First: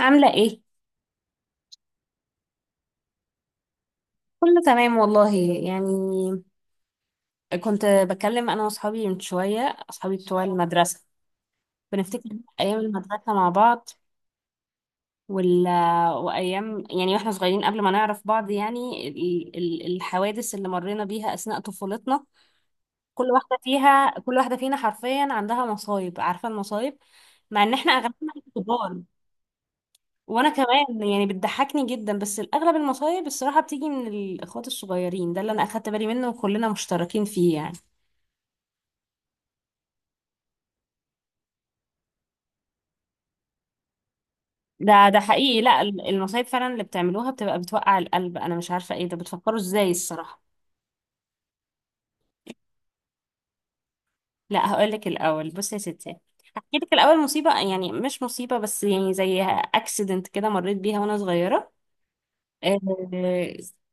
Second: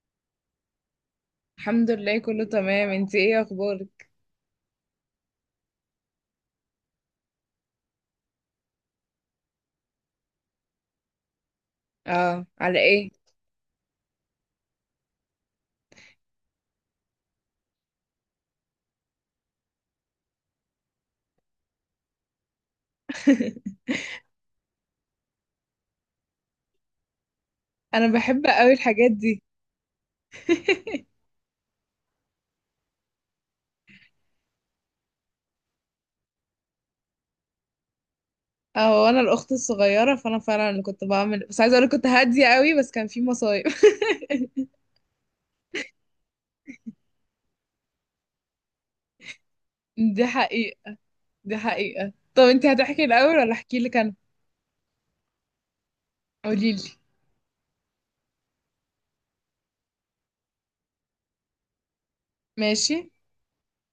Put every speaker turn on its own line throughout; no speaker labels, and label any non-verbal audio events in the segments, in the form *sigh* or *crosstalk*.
عاملة ايه؟
الحمد لله، كله تمام. انتي ايه اخبارك؟
كله تمام والله. يعني كنت بكلم انا واصحابي من شوية، اصحابي بتوع المدرسة. بنفتكر
اه، على
ايام
ايه؟
المدرسة مع بعض، وال... وايام يعني واحنا صغيرين قبل ما نعرف بعض، يعني الحوادث اللي مرينا بيها اثناء طفولتنا.
*laughs*
كل واحدة فينا حرفيا عندها مصايب، عارفة المصايب، مع ان احنا
انا
اغلبنا
بحب قوي
كبار.
الحاجات دي.
وانا كمان
*laughs*
يعني بتضحكني جدا، بس الاغلب المصايب الصراحه بتيجي من الاخوات الصغيرين، ده اللي انا اخدت بالي منه وكلنا مشتركين فيه يعني.
اه، وانا الاخت الصغيره فانا فعلا اللي كنت بعمل، بس عايزه اقول كنت هاديه قوي بس كان في مصايب.
ده حقيقي، لا المصايب فعلا اللي بتعملوها بتبقى بتوقع القلب، انا مش عارفه ايه ده، بتفكروا ازاي
*laughs* دي
الصراحه.
حقيقه. دي حقيقه. طب انتي هتحكي الاول ولا احكي لك انا؟
لا هقول لك الاول، بصي يا ستي،
قولي
هحكي
لي.
لك الاول مصيبه، يعني مش مصيبه بس يعني زي اكسيدنت كده مريت بيها وانا صغيره. آه،
ماشي.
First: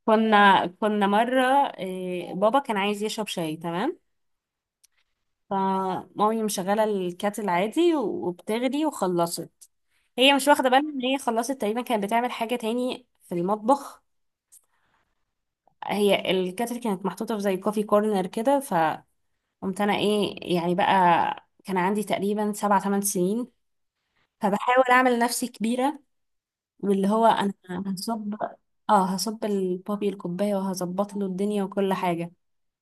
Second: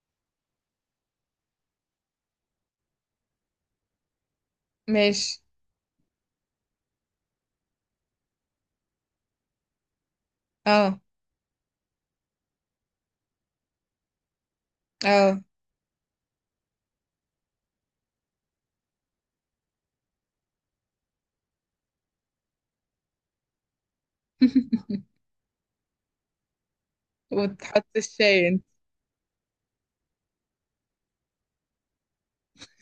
كنا مره، بابا كان عايز يشرب شاي، تمام؟
ماشي.
فمامي مشغلة الكاتل عادي وبتغلي وخلصت، هي مش واخدة بالها
اه.
ان هي خلصت، تقريبا كانت بتعمل حاجة تاني في المطبخ.
اه.
هي الكاتل كانت محطوطة في زي كوفي كورنر كده، فقمت انا، ايه يعني بقى، كان عندي تقريبا 7 8 سنين، فبحاول
*laughs*
اعمل نفسي كبيرة، واللي هو انا
وتحط
هصب،
الشاي انت؟
اه هصب البابي الكوباية وهظبط له الدنيا وكل حاجة.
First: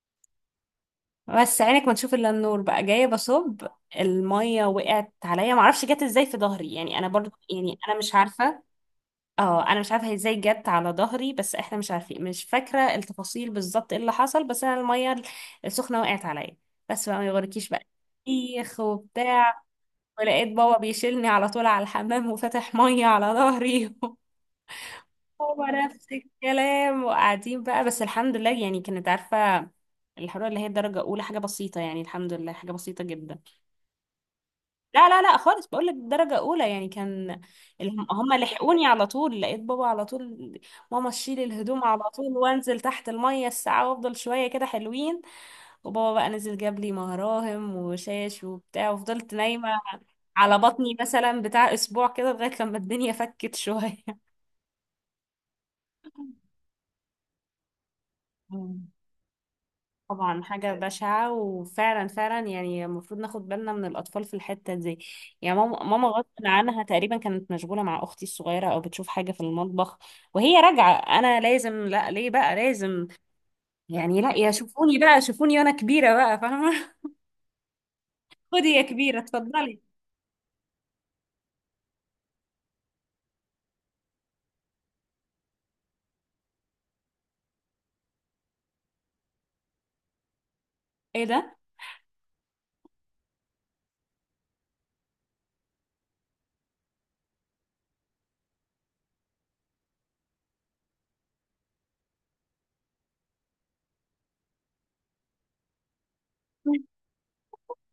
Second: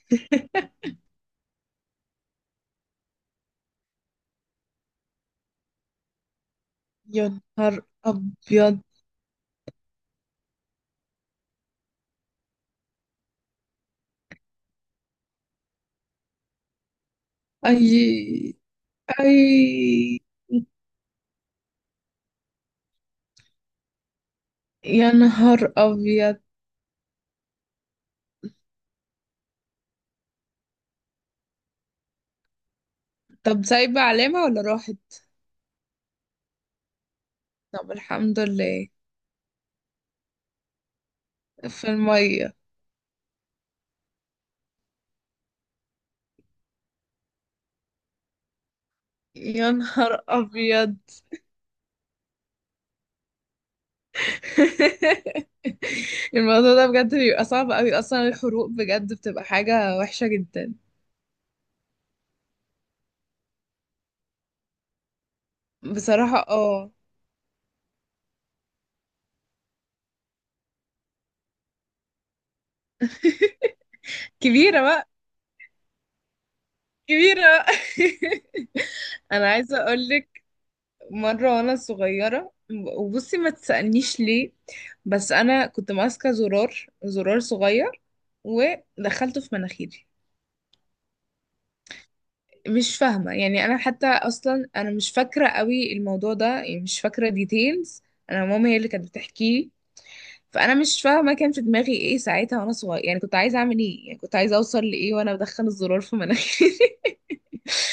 *laughs*
بس عينك ما تشوف الا النور، بقى جايه بصب، الميه وقعت عليا، معرفش جت ازاي في ظهري، يعني انا
يا
برضو
نهار ابيض.
انا مش عارفه هي ازاي جت على ظهري، بس احنا مش عارفين، مش فاكره التفاصيل بالظبط ايه اللي حصل، بس انا الميه السخنه وقعت عليا. بس بقى ما يغركيش بقى،
اي.
ايخ وبتاع،
اي.
ولقيت بابا بيشيلني على طول على الحمام وفتح ميه على ظهري. *laughs*
يا
هو
نهار
نفس
ابيض.
الكلام، وقاعدين بقى، بس الحمد لله، يعني كانت عارفة الحرارة اللي هي درجة أولى، حاجة بسيطة، يعني الحمد لله حاجة بسيطة جدا.
طب سايبة علامة ولا راحت؟
لا لا لا خالص، بقول لك درجة أولى يعني. كان
طب
هم
الحمد
لحقوني
لله.
على طول، لقيت بابا على طول، ماما تشيل الهدوم
في
على طول،
المية.
وانزل تحت المية الساعة وافضل شوية كده حلوين. وبابا بقى نزل جاب لي مراهم وشاش وبتاع، وفضلت نايمة
يا نهار
على بطني
أبيض.
مثلا بتاع أسبوع كده، لغاية لما الدنيا فكت شوية.
*laughs* الموضوع ده بجد بيبقى صعب أوي. أصلا الحروق
*laughs*
بجد بتبقى حاجة وحشة
طبعا حاجة
جدا.
بشعة، وفعلا فعلا يعني المفروض ناخد بالنا من الأطفال في الحتة دي. يعني ماما غصب
بصراحة
عنها
اه.
تقريبا كانت مشغولة مع أختي الصغيرة، أو بتشوف حاجة في المطبخ وهي راجعة. أنا لازم، لا ليه بقى لازم،
*laughs*
يعني لا يا
كبيرة
شوفوني
بقى،
بقى، شوفوني وأنا كبيرة بقى فاهمة.
كبيرة بقى.
*laughs* خدي يا كبيرة،
*laughs* أنا
اتفضلي.
عايزة أقولك، مرة وأنا صغيرة، وبصي ما تسألنيش ليه، بس أنا كنت ماسكة زرار، زرار صغير، ودخلته في مناخيري.
إيه ده؟
مش فاهمة يعني. أنا حتى أصلا أنا مش فاكرة قوي الموضوع ده، يعني مش فاكرة ديتيلز. أنا ماما هي اللي كانت بتحكيه. فأنا مش فاهمة كان في دماغي إيه ساعتها وأنا صغيرة، يعني كنت عايزة أعمل إيه، يعني كنت عايزة أوصل لإيه وأنا بدخل الزرار في مناخيري.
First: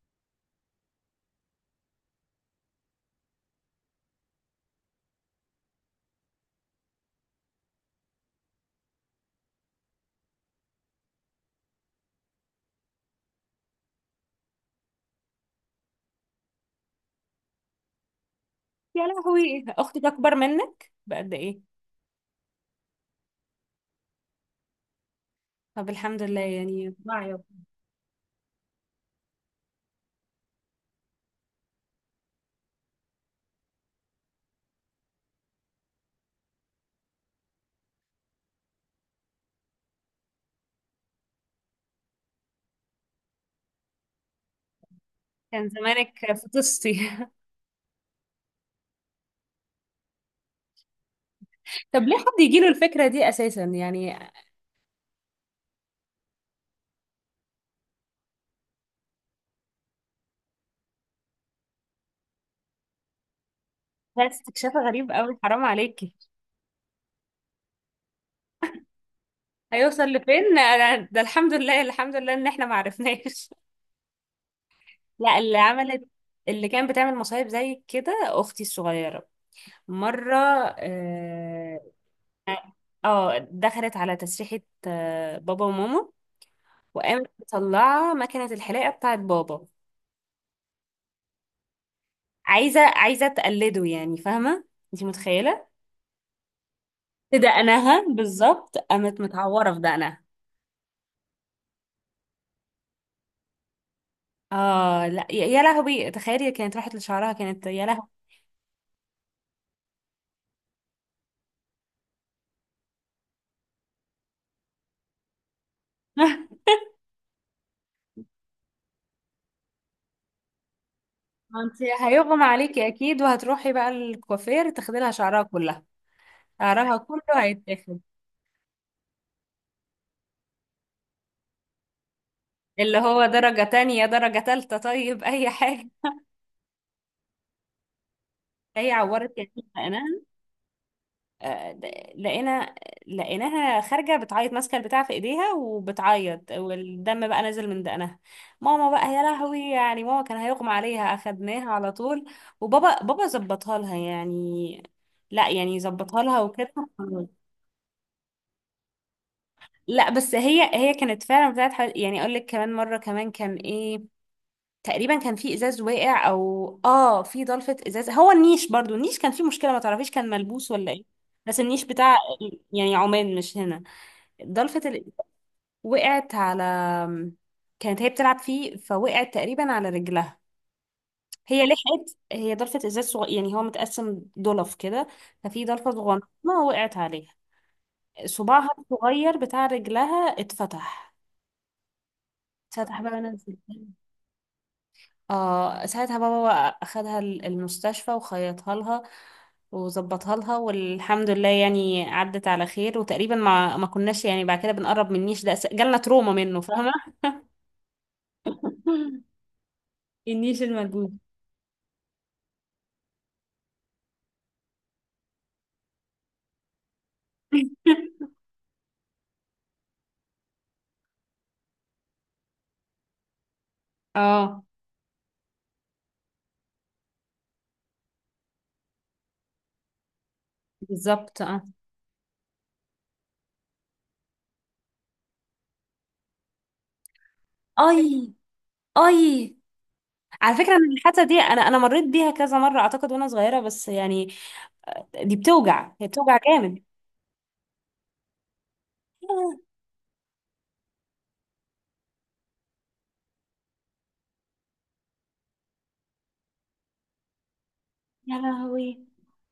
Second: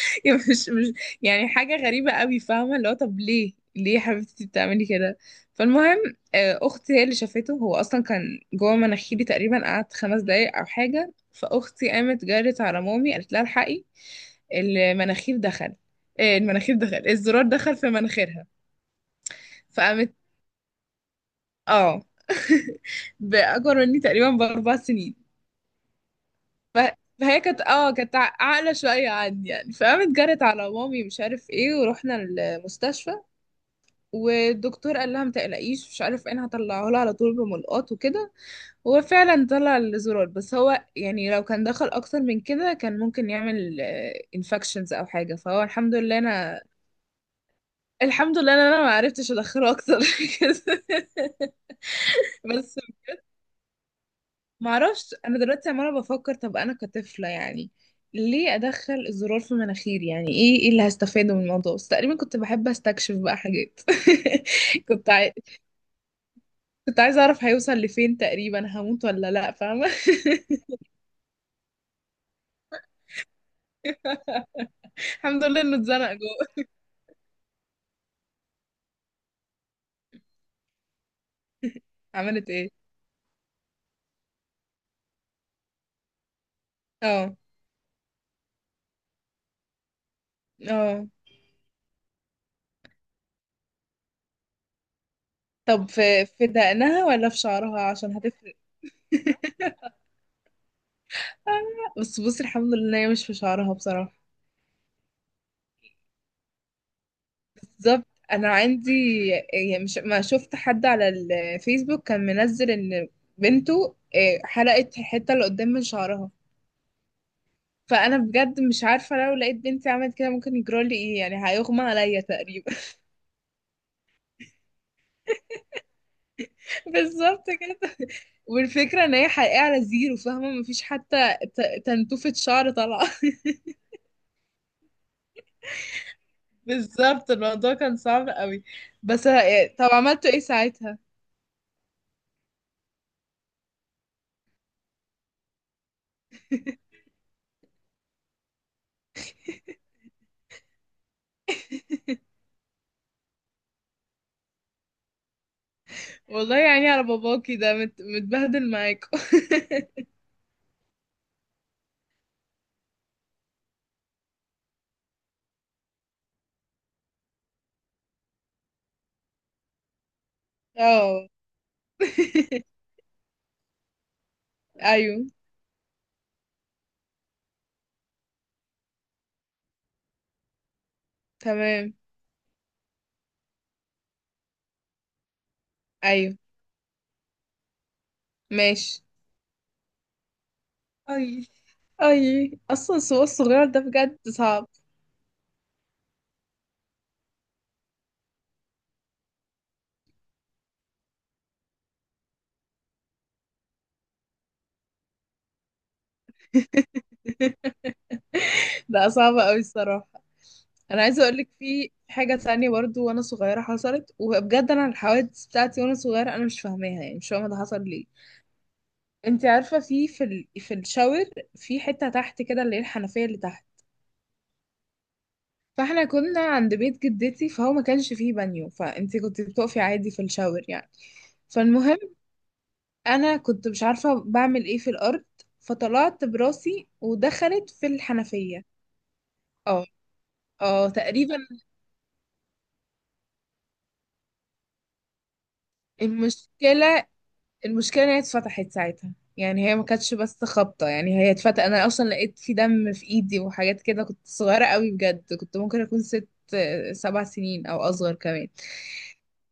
*laughs* يعني مش يعني حاجة غريبة قوي، فاهمة اللي هو طب ليه، ليه يا حبيبتي بتعملي كده. فالمهم، أختي هي اللي شافته. هو أصلا كان جوه مناخيري، تقريبا قعد 5 دقايق أو حاجة. فأختي قامت جرت على مامي قالت لها الحقي، المناخير دخل، إيه المناخير دخل، الزرار دخل في مناخيرها.
يا لهوي، أختك
فقامت،
أكبر منك بقد إيه؟
اه، *laughs* بأكبر مني تقريبا ب4 سنين.
طب الحمد لله
ف...
يعني
فهي
واعية.
كانت كانت عاقلة شوية عني يعني. فقامت جرت على مامي مش عارف ايه ورحنا المستشفى. والدكتور قال لها ما تقلقيش مش عارف ايه، انا هطلعه لها على طول بملقاط وكده. هو فعلا طلع الزرار، بس هو يعني لو كان دخل اكتر من كده كان ممكن يعمل انفكشنز او حاجة. فهو
كان
الحمد لله
زمانك
انا
فطستي. *laughs*
الحمد لله ان انا ما عرفتش ادخله اكتر *laughs* من كده.
طب ليه حد يجيله
بس
الفكرة دي أساسا يعني؟
ما اعرفش، انا دلوقتي عماله بفكر طب انا كطفله يعني ليه ادخل الزرار في مناخيري، يعني ايه اللي هستفاده من الموضوع، بس تقريبا كنت بحب استكشف بقى حاجات.
ده استكشاف
*laughs* كنت
غريب
عاي...
قوي، حرام عليكي.
كنت عايزه اعرف هيوصل لفين، تقريبا هموت ولا لا فاهمه.
هيوصل لفين انا، ده الحمد لله الحمد لله ان احنا ما عرفناش. *laughs*
*laughs*
لا،
الحمد
اللي
لله انه
عملت،
اتزنق جوه.
اللي كانت بتعمل مصايب زي كده اختي الصغيره. مره، اه،
عملت ايه؟
دخلت على تسريحه بابا وماما، وقامت
اه.
مطلعه مكنه الحلاقه بتاعت بابا،
اه.
عايزه تقلده يعني، فاهمه؟ انت متخيله؟
طب في دقنها ولا في
في
شعرها،
دقنها
عشان هتفرق.
بالظبط، قامت متعوره في دقنها.
آه. بس بصي الحمد لله إن هي مش في شعرها بصراحه.
اه لا، يا يا لهوي، تخيلي كانت راحت لشعرها كانت، يا
بالظبط.
لهوي.
انا عندي، يعني مش ما شفت حد على الفيسبوك كان منزل ان بنته حلقت الحته اللي قدام من شعرها.
*laughs*
فانا بجد مش عارفه لو لقيت بنتي عملت كده ممكن يجرالي ايه، يعني
ما انت
هيغمى عليا
هيغمى
تقريبا.
عليكي اكيد، وهتروحي بقى الكوافير تاخدي لها شعرها كلها،
*laughs*
شعرها كله
بالظبط كده.
هيتاخد.
والفكره ان هي حقيقه على زيرو، فاهمه، مفيش حتى تنتوفه شعر
اللي
طالعه.
هو
*laughs*
درجة تانية درجة تالتة، طيب اي حاجة.
بالظبط، الموضوع كان صعب قوي.
هي
بس
عورت يعني،
طب
لقيناها،
عملتوا ايه ساعتها؟
آه، د- لقينا لقيناها خارجة بتعيط، ماسكة البتاع في ايديها وبتعيط،
*laughs*
والدم بقى نازل من دقنها. ماما بقى يا لهوي، يعني ماما كان هيغمى عليها، اخدناها على طول، وبابا، ظبطها لها يعني، لا يعني ظبطها لها
والله
وكده.
يعني على باباكي ده متبهدل معاكوا. *laughs*
لا بس هي هي كانت فعلا بتاعت حوالي، يعني اقول لك كمان مره، كمان كان ايه، تقريبا كان في ازاز واقع، او اه في ضلفه ازاز، هو النيش برضو، النيش كان فيه مشكله، ما تعرفيش كان ملبوس ولا ايه،
اه.
بس النيش بتاع،
*laughs*
يعني عمان مش هنا. ضلفه ال...
ايوه.
وقعت على، كانت هي بتلعب فيه فوقعت تقريبا على رجلها. هي
تمام.
لحقت، هي ضلفه ازاز يعني هو متقسم ضلف كده، ففي ضلفه صغننه
ايوه.
وقعت عليها، صباعها
ماشي.
الصغير بتاع رجلها اتفتح.
اي. اي. اصلا
اتفتح بقى
السوق
ونزل،
الصغير ده بجد صعب.
اه ساعتها بابا بقى اخدها المستشفى وخيطها لها وظبطها لها، والحمد لله يعني عدت على خير. وتقريبا ما كناش يعني بعد كده بنقرب من النيش ده، جالنا تروما منه، فاهمة؟
*laughs* بقى صعب
*laughs*
قوي الصراحه.
النيش
انا
الموجود.
عايزه اقول لك في حاجه تانية برضو وانا صغيره حصلت، وبجد انا الحوادث بتاعتي وانا صغيره انا مش فاهماها، يعني مش فاهمه ده حصل ليه.
*laughs*
انت عارفه في الشاور، في حته تحت كده اللي هي الحنفيه اللي تحت.
اه
فاحنا كنا عند بيت جدتي فهو ما كانش فيه بانيو، فانت كنت بتقفي عادي في الشاور يعني.
بالظبط، اه
فالمهم، انا كنت مش عارفه بعمل ايه في الارض، فطلعت براسي ودخلت في
اي
الحنفيه.
اي.
اه.
على فكرة
اه.
انا الحاسة
تقريبا.
دي، انا مريت بيها كذا مرة اعتقد وانا صغيرة، بس يعني دي بتوجع، هي بتوجع جامد.
المشكله، المشكله إن هي اتفتحت ساعتها،
*laughs* آه،
يعني هي ما كانتش بس خبطه، يعني هي اتفتحت، انا اصلا لقيت في دم في ايدي وحاجات كده. كنت صغيره قوي بجد، كنت ممكن اكون ست سبع سنين او اصغر
يا
كمان.
لهوي.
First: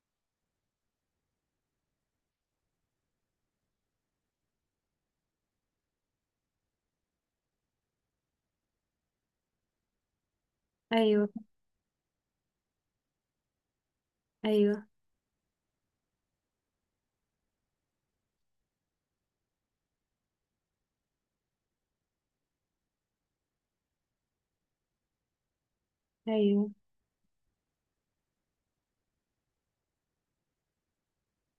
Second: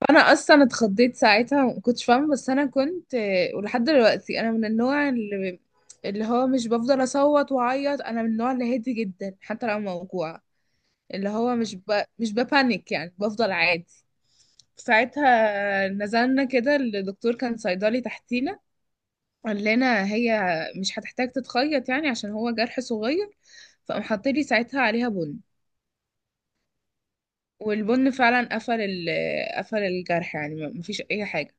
فانا اصلا اتخضيت ساعتها ما كنتش فاهمه، بس انا كنت ولحد دلوقتي انا من النوع اللي هو مش بفضل اصوت واعيط، انا من النوع اللي هادي جدا حتى لو موجوعه، اللي
ايوه،
هو مش ببانيك يعني، بفضل عادي.
ايوه
ساعتها نزلنا كده، الدكتور كان صيدلي تحتينا، قال لنا هي مش هتحتاج تتخيط يعني، عشان هو جرح صغير. فقام حاطلي ساعتها عليها بن،
ايوه.
والبن فعلا قفل الجرح، يعني مفيش اي حاجه.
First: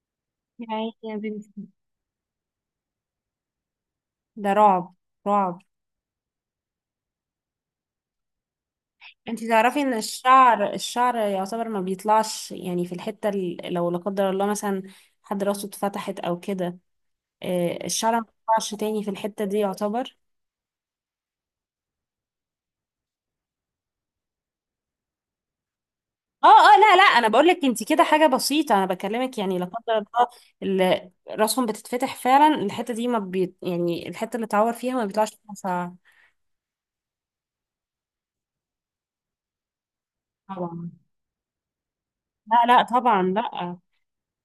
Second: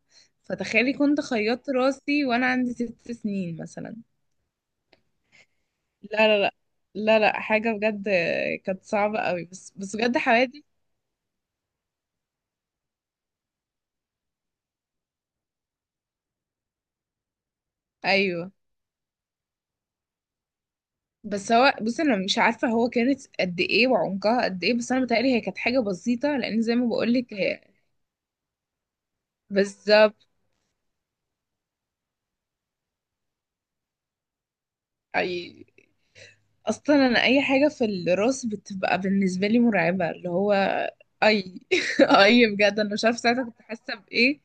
يا عيني
فتخيلي
يا
كنت
بنتي،
خيطت راسي وانا عندي 6 سنين مثلا.
ده رعب، رعب.
لا، لا، لا. لا، لا، حاجه بجد كانت صعبه قوي،
انتي
بس
تعرفي ان
بس بجد حوادث.
الشعر يعتبر ما بيطلعش، يعني في الحتة لو لا قدر الله مثلا حد راسه اتفتحت او كده، الشعر ما
ايوه.
بيطلعش تاني في الحتة دي يعتبر.
بس هو بصي انا مش عارفه هو كانت قد ايه وعمقها قد ايه، بس انا متهيألي هي كانت حاجه بسيطه،
اه
لان زي
اه،
ما
لا لا، انا
بقولك
بقول لك
هي.
انتي كده حاجة بسيطة، انا بكلمك يعني لا قدر الله
بالظبط.
راسهم بتتفتح فعلا. الحتة دي ما بي يعني، الحتة اللي اتعور فيها ما بيطلعش
اي.
فيها شعر.
اصلا انا اي حاجه في الراس بتبقى بالنسبه لي مرعبه، اللي هو
طبعا،
اي. *laughs* اي،
لا
بجد
لا
انا مش عارفه
طبعا
ساعتها كنت
لا،
حاسه بايه.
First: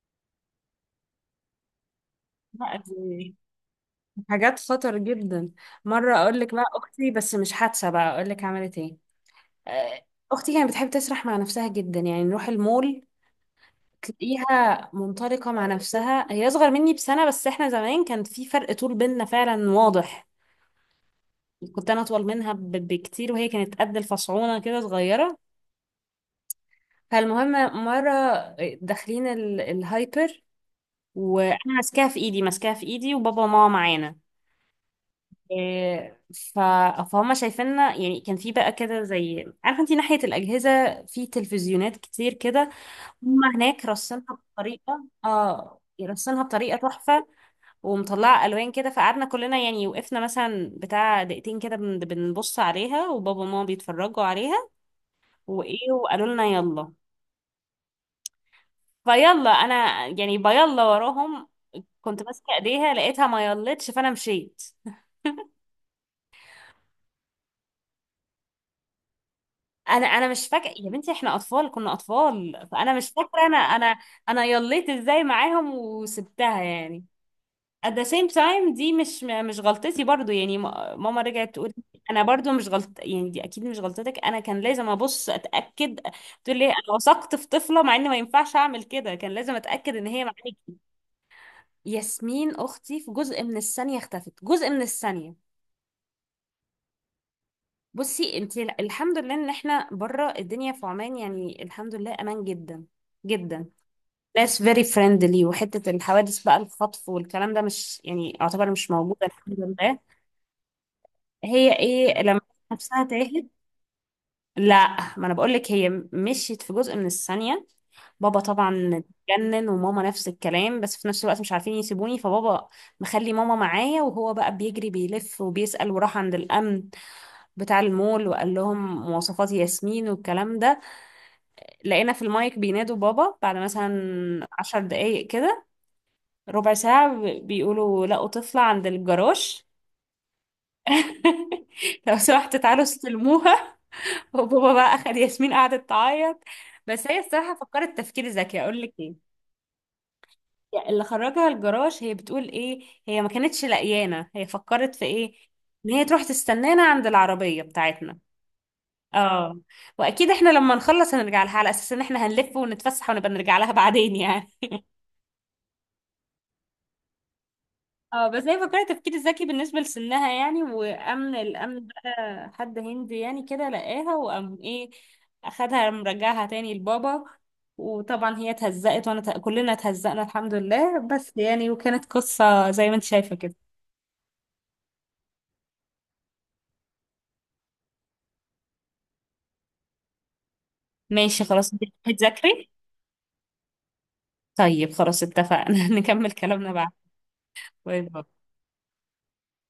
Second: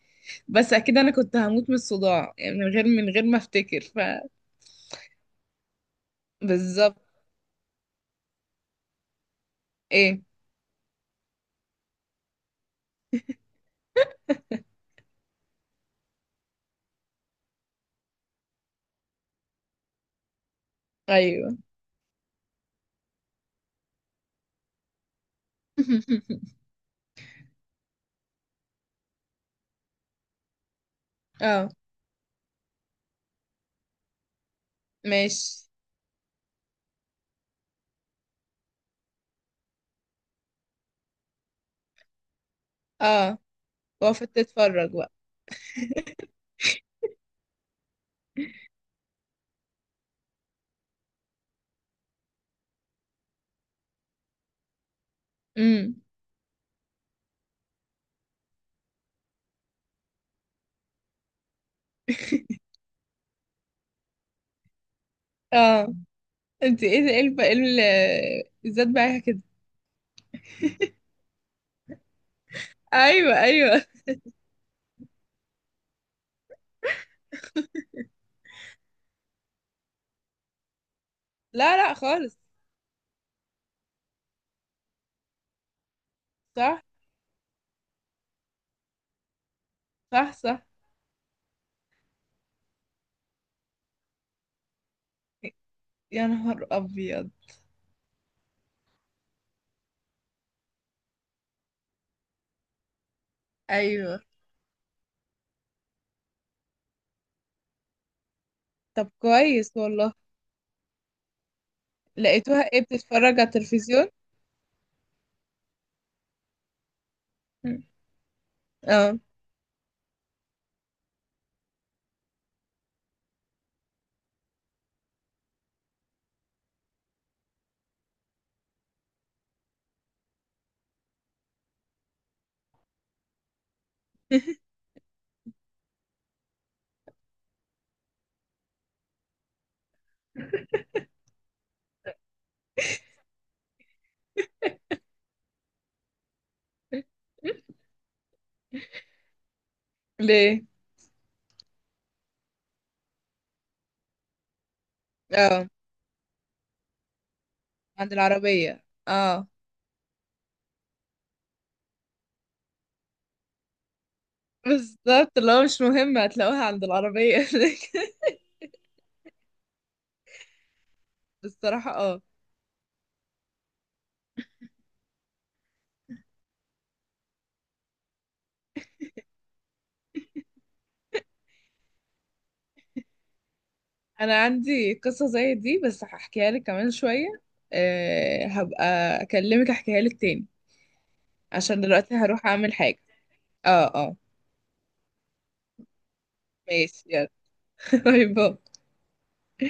بس اكيد انا كنت هموت من الصداع، يعني من
لا
غير من غير
دي
ما افتكر.
حاجات خطر جدا. مرة اقول لك بقى
بالظبط.
اختي، بس مش حادثة بقى، اقول لك عملت ايه. آه،
ايه؟
اختي كانت بتحب تسرح مع نفسها جدا، يعني نروح المول تلاقيها منطلقة مع نفسها. هي اصغر مني بسنة، بس احنا زمان كان في فرق طول بيننا فعلا واضح،
ايوه.
كنت انا اطول منها بكتير، وهي كانت قد الفصعونة كده صغيرة.
*laughs*
فالمهم، مرة داخلين الهايبر، وانا
اه.
ماسكاها في ايدي، ماسكاها في ايدي وبابا وماما معانا.
ماشي.
إيه، ف- فهم شايفيننا، يعني كان في بقى كده زي، عارفه انت ناحيه الاجهزه في تلفزيونات كتير كده،
اه.
هم هناك
وقفت
رسمها
تتفرج
بطريقة،
بقى.
رسمها بطريقة تحفة، ومطلعة ألوان كده. فقعدنا كلنا يعني، وقفنا مثلا بتاع دقيقتين كده بنبص عليها، وبابا وماما بيتفرجوا عليها، وإيه
امم
وقالوا لنا يلا. فيلا أنا يعني بيلا وراهم، كنت ماسكة
*laughs*
إيديها لقيتها ما يلتش، فأنا مشيت.
اه، انت ايه ده، ايه الذات بقى كده؟
أنا مش فاكرة يا بنتي، إحنا أطفال، كنا أطفال، فأنا مش
ايوه،
فاكرة أنا
ايوه.
أنا أنا يليت إزاي معاهم وسبتها يعني. at the same time دي مش غلطتي برضو يعني، ماما رجعت تقول
لا، لا،
انا
خالص.
برضو مش غلط، يعني دي اكيد مش غلطتك، انا كان لازم ابص اتاكد. تقول لي
صح،
انا وثقت في طفله، مع ان ما ينفعش اعمل كده، كان لازم اتاكد ان هي
صح،
معاكي.
صح.
ياسمين اختي في جزء من الثانيه اختفت، جزء من الثانيه.
يا نهار ابيض.
بصي انت الحمد لله ان احنا بره الدنيا في عمان، يعني الحمد لله امان جدا جدا،
ايوه.
ناس very friendly، وحته الحوادث بقى الخطف والكلام ده مش يعني، اعتبر مش
طب
موجوده الحمد
كويس
لله.
والله.
هي ايه لما
لقيتوها ايه،
نفسها
بتتفرج على
تاهت؟
التلفزيون؟
لا ما انا بقول لك، هي مشيت في جزء من الثانية. بابا طبعا
اه.
اتجنن وماما نفس الكلام، بس في نفس الوقت مش عارفين يسيبوني، فبابا مخلي ماما معايا، وهو بقى بيجري بيلف وبيسأل، وراح عند الأمن بتاع المول وقال لهم مواصفات ياسمين والكلام ده. لقينا في المايك بينادوا بابا بعد مثلا 10 دقايق كده، ربع ساعة، بيقولوا لقوا طفلة عند الجراج. *laughs* لو سمحت تعالوا استلموها. وبابا بقى اخد ياسمين، قعدت تعيط. بس هي الصراحه
*laughs*
فكرت تفكير ذكي، اقول لك ايه،
ليه؟
يعني اللي خرجها الجراج هي بتقول ايه، هي ما كانتش لقيانه، هي فكرت في ايه،
اه.
ان هي تروح تستنانا عند العربيه
عند
بتاعتنا.
العربية، اه.
اه، واكيد احنا لما نخلص هنرجع لها، على اساس ان احنا هنلف ونتفسح ونبقى نرجع لها بعدين يعني.
بالظبط، اللي هو مش مهم، هتلاقوها عند العربية.
اه بس هي فكرة تفكير ذكي بالنسبة لسنها يعني. وأمن،
*laughs*
الأمن
بصراحة اه.
بقى حد هندي يعني كده لقاها، وقام ايه، أخدها مرجعها تاني لبابا. وطبعا هي اتهزقت، وانا كلنا اتهزقنا الحمد لله، بس يعني، وكانت قصة زي ما انت شايفة كده.
انا عندي قصة زي دي، بس هحكيها لك كمان شوية. أه، هبقى اكلمك احكيها لك تاني،
ماشي خلاص،
عشان
انت
دلوقتي هروح
هتذاكري؟
اعمل حاجة. اه. اه.
طيب خلاص اتفقنا، *laughs* نكمل كلامنا بعد.
ماشي، يلا. *laughs*
باي
باي
باي.
باي.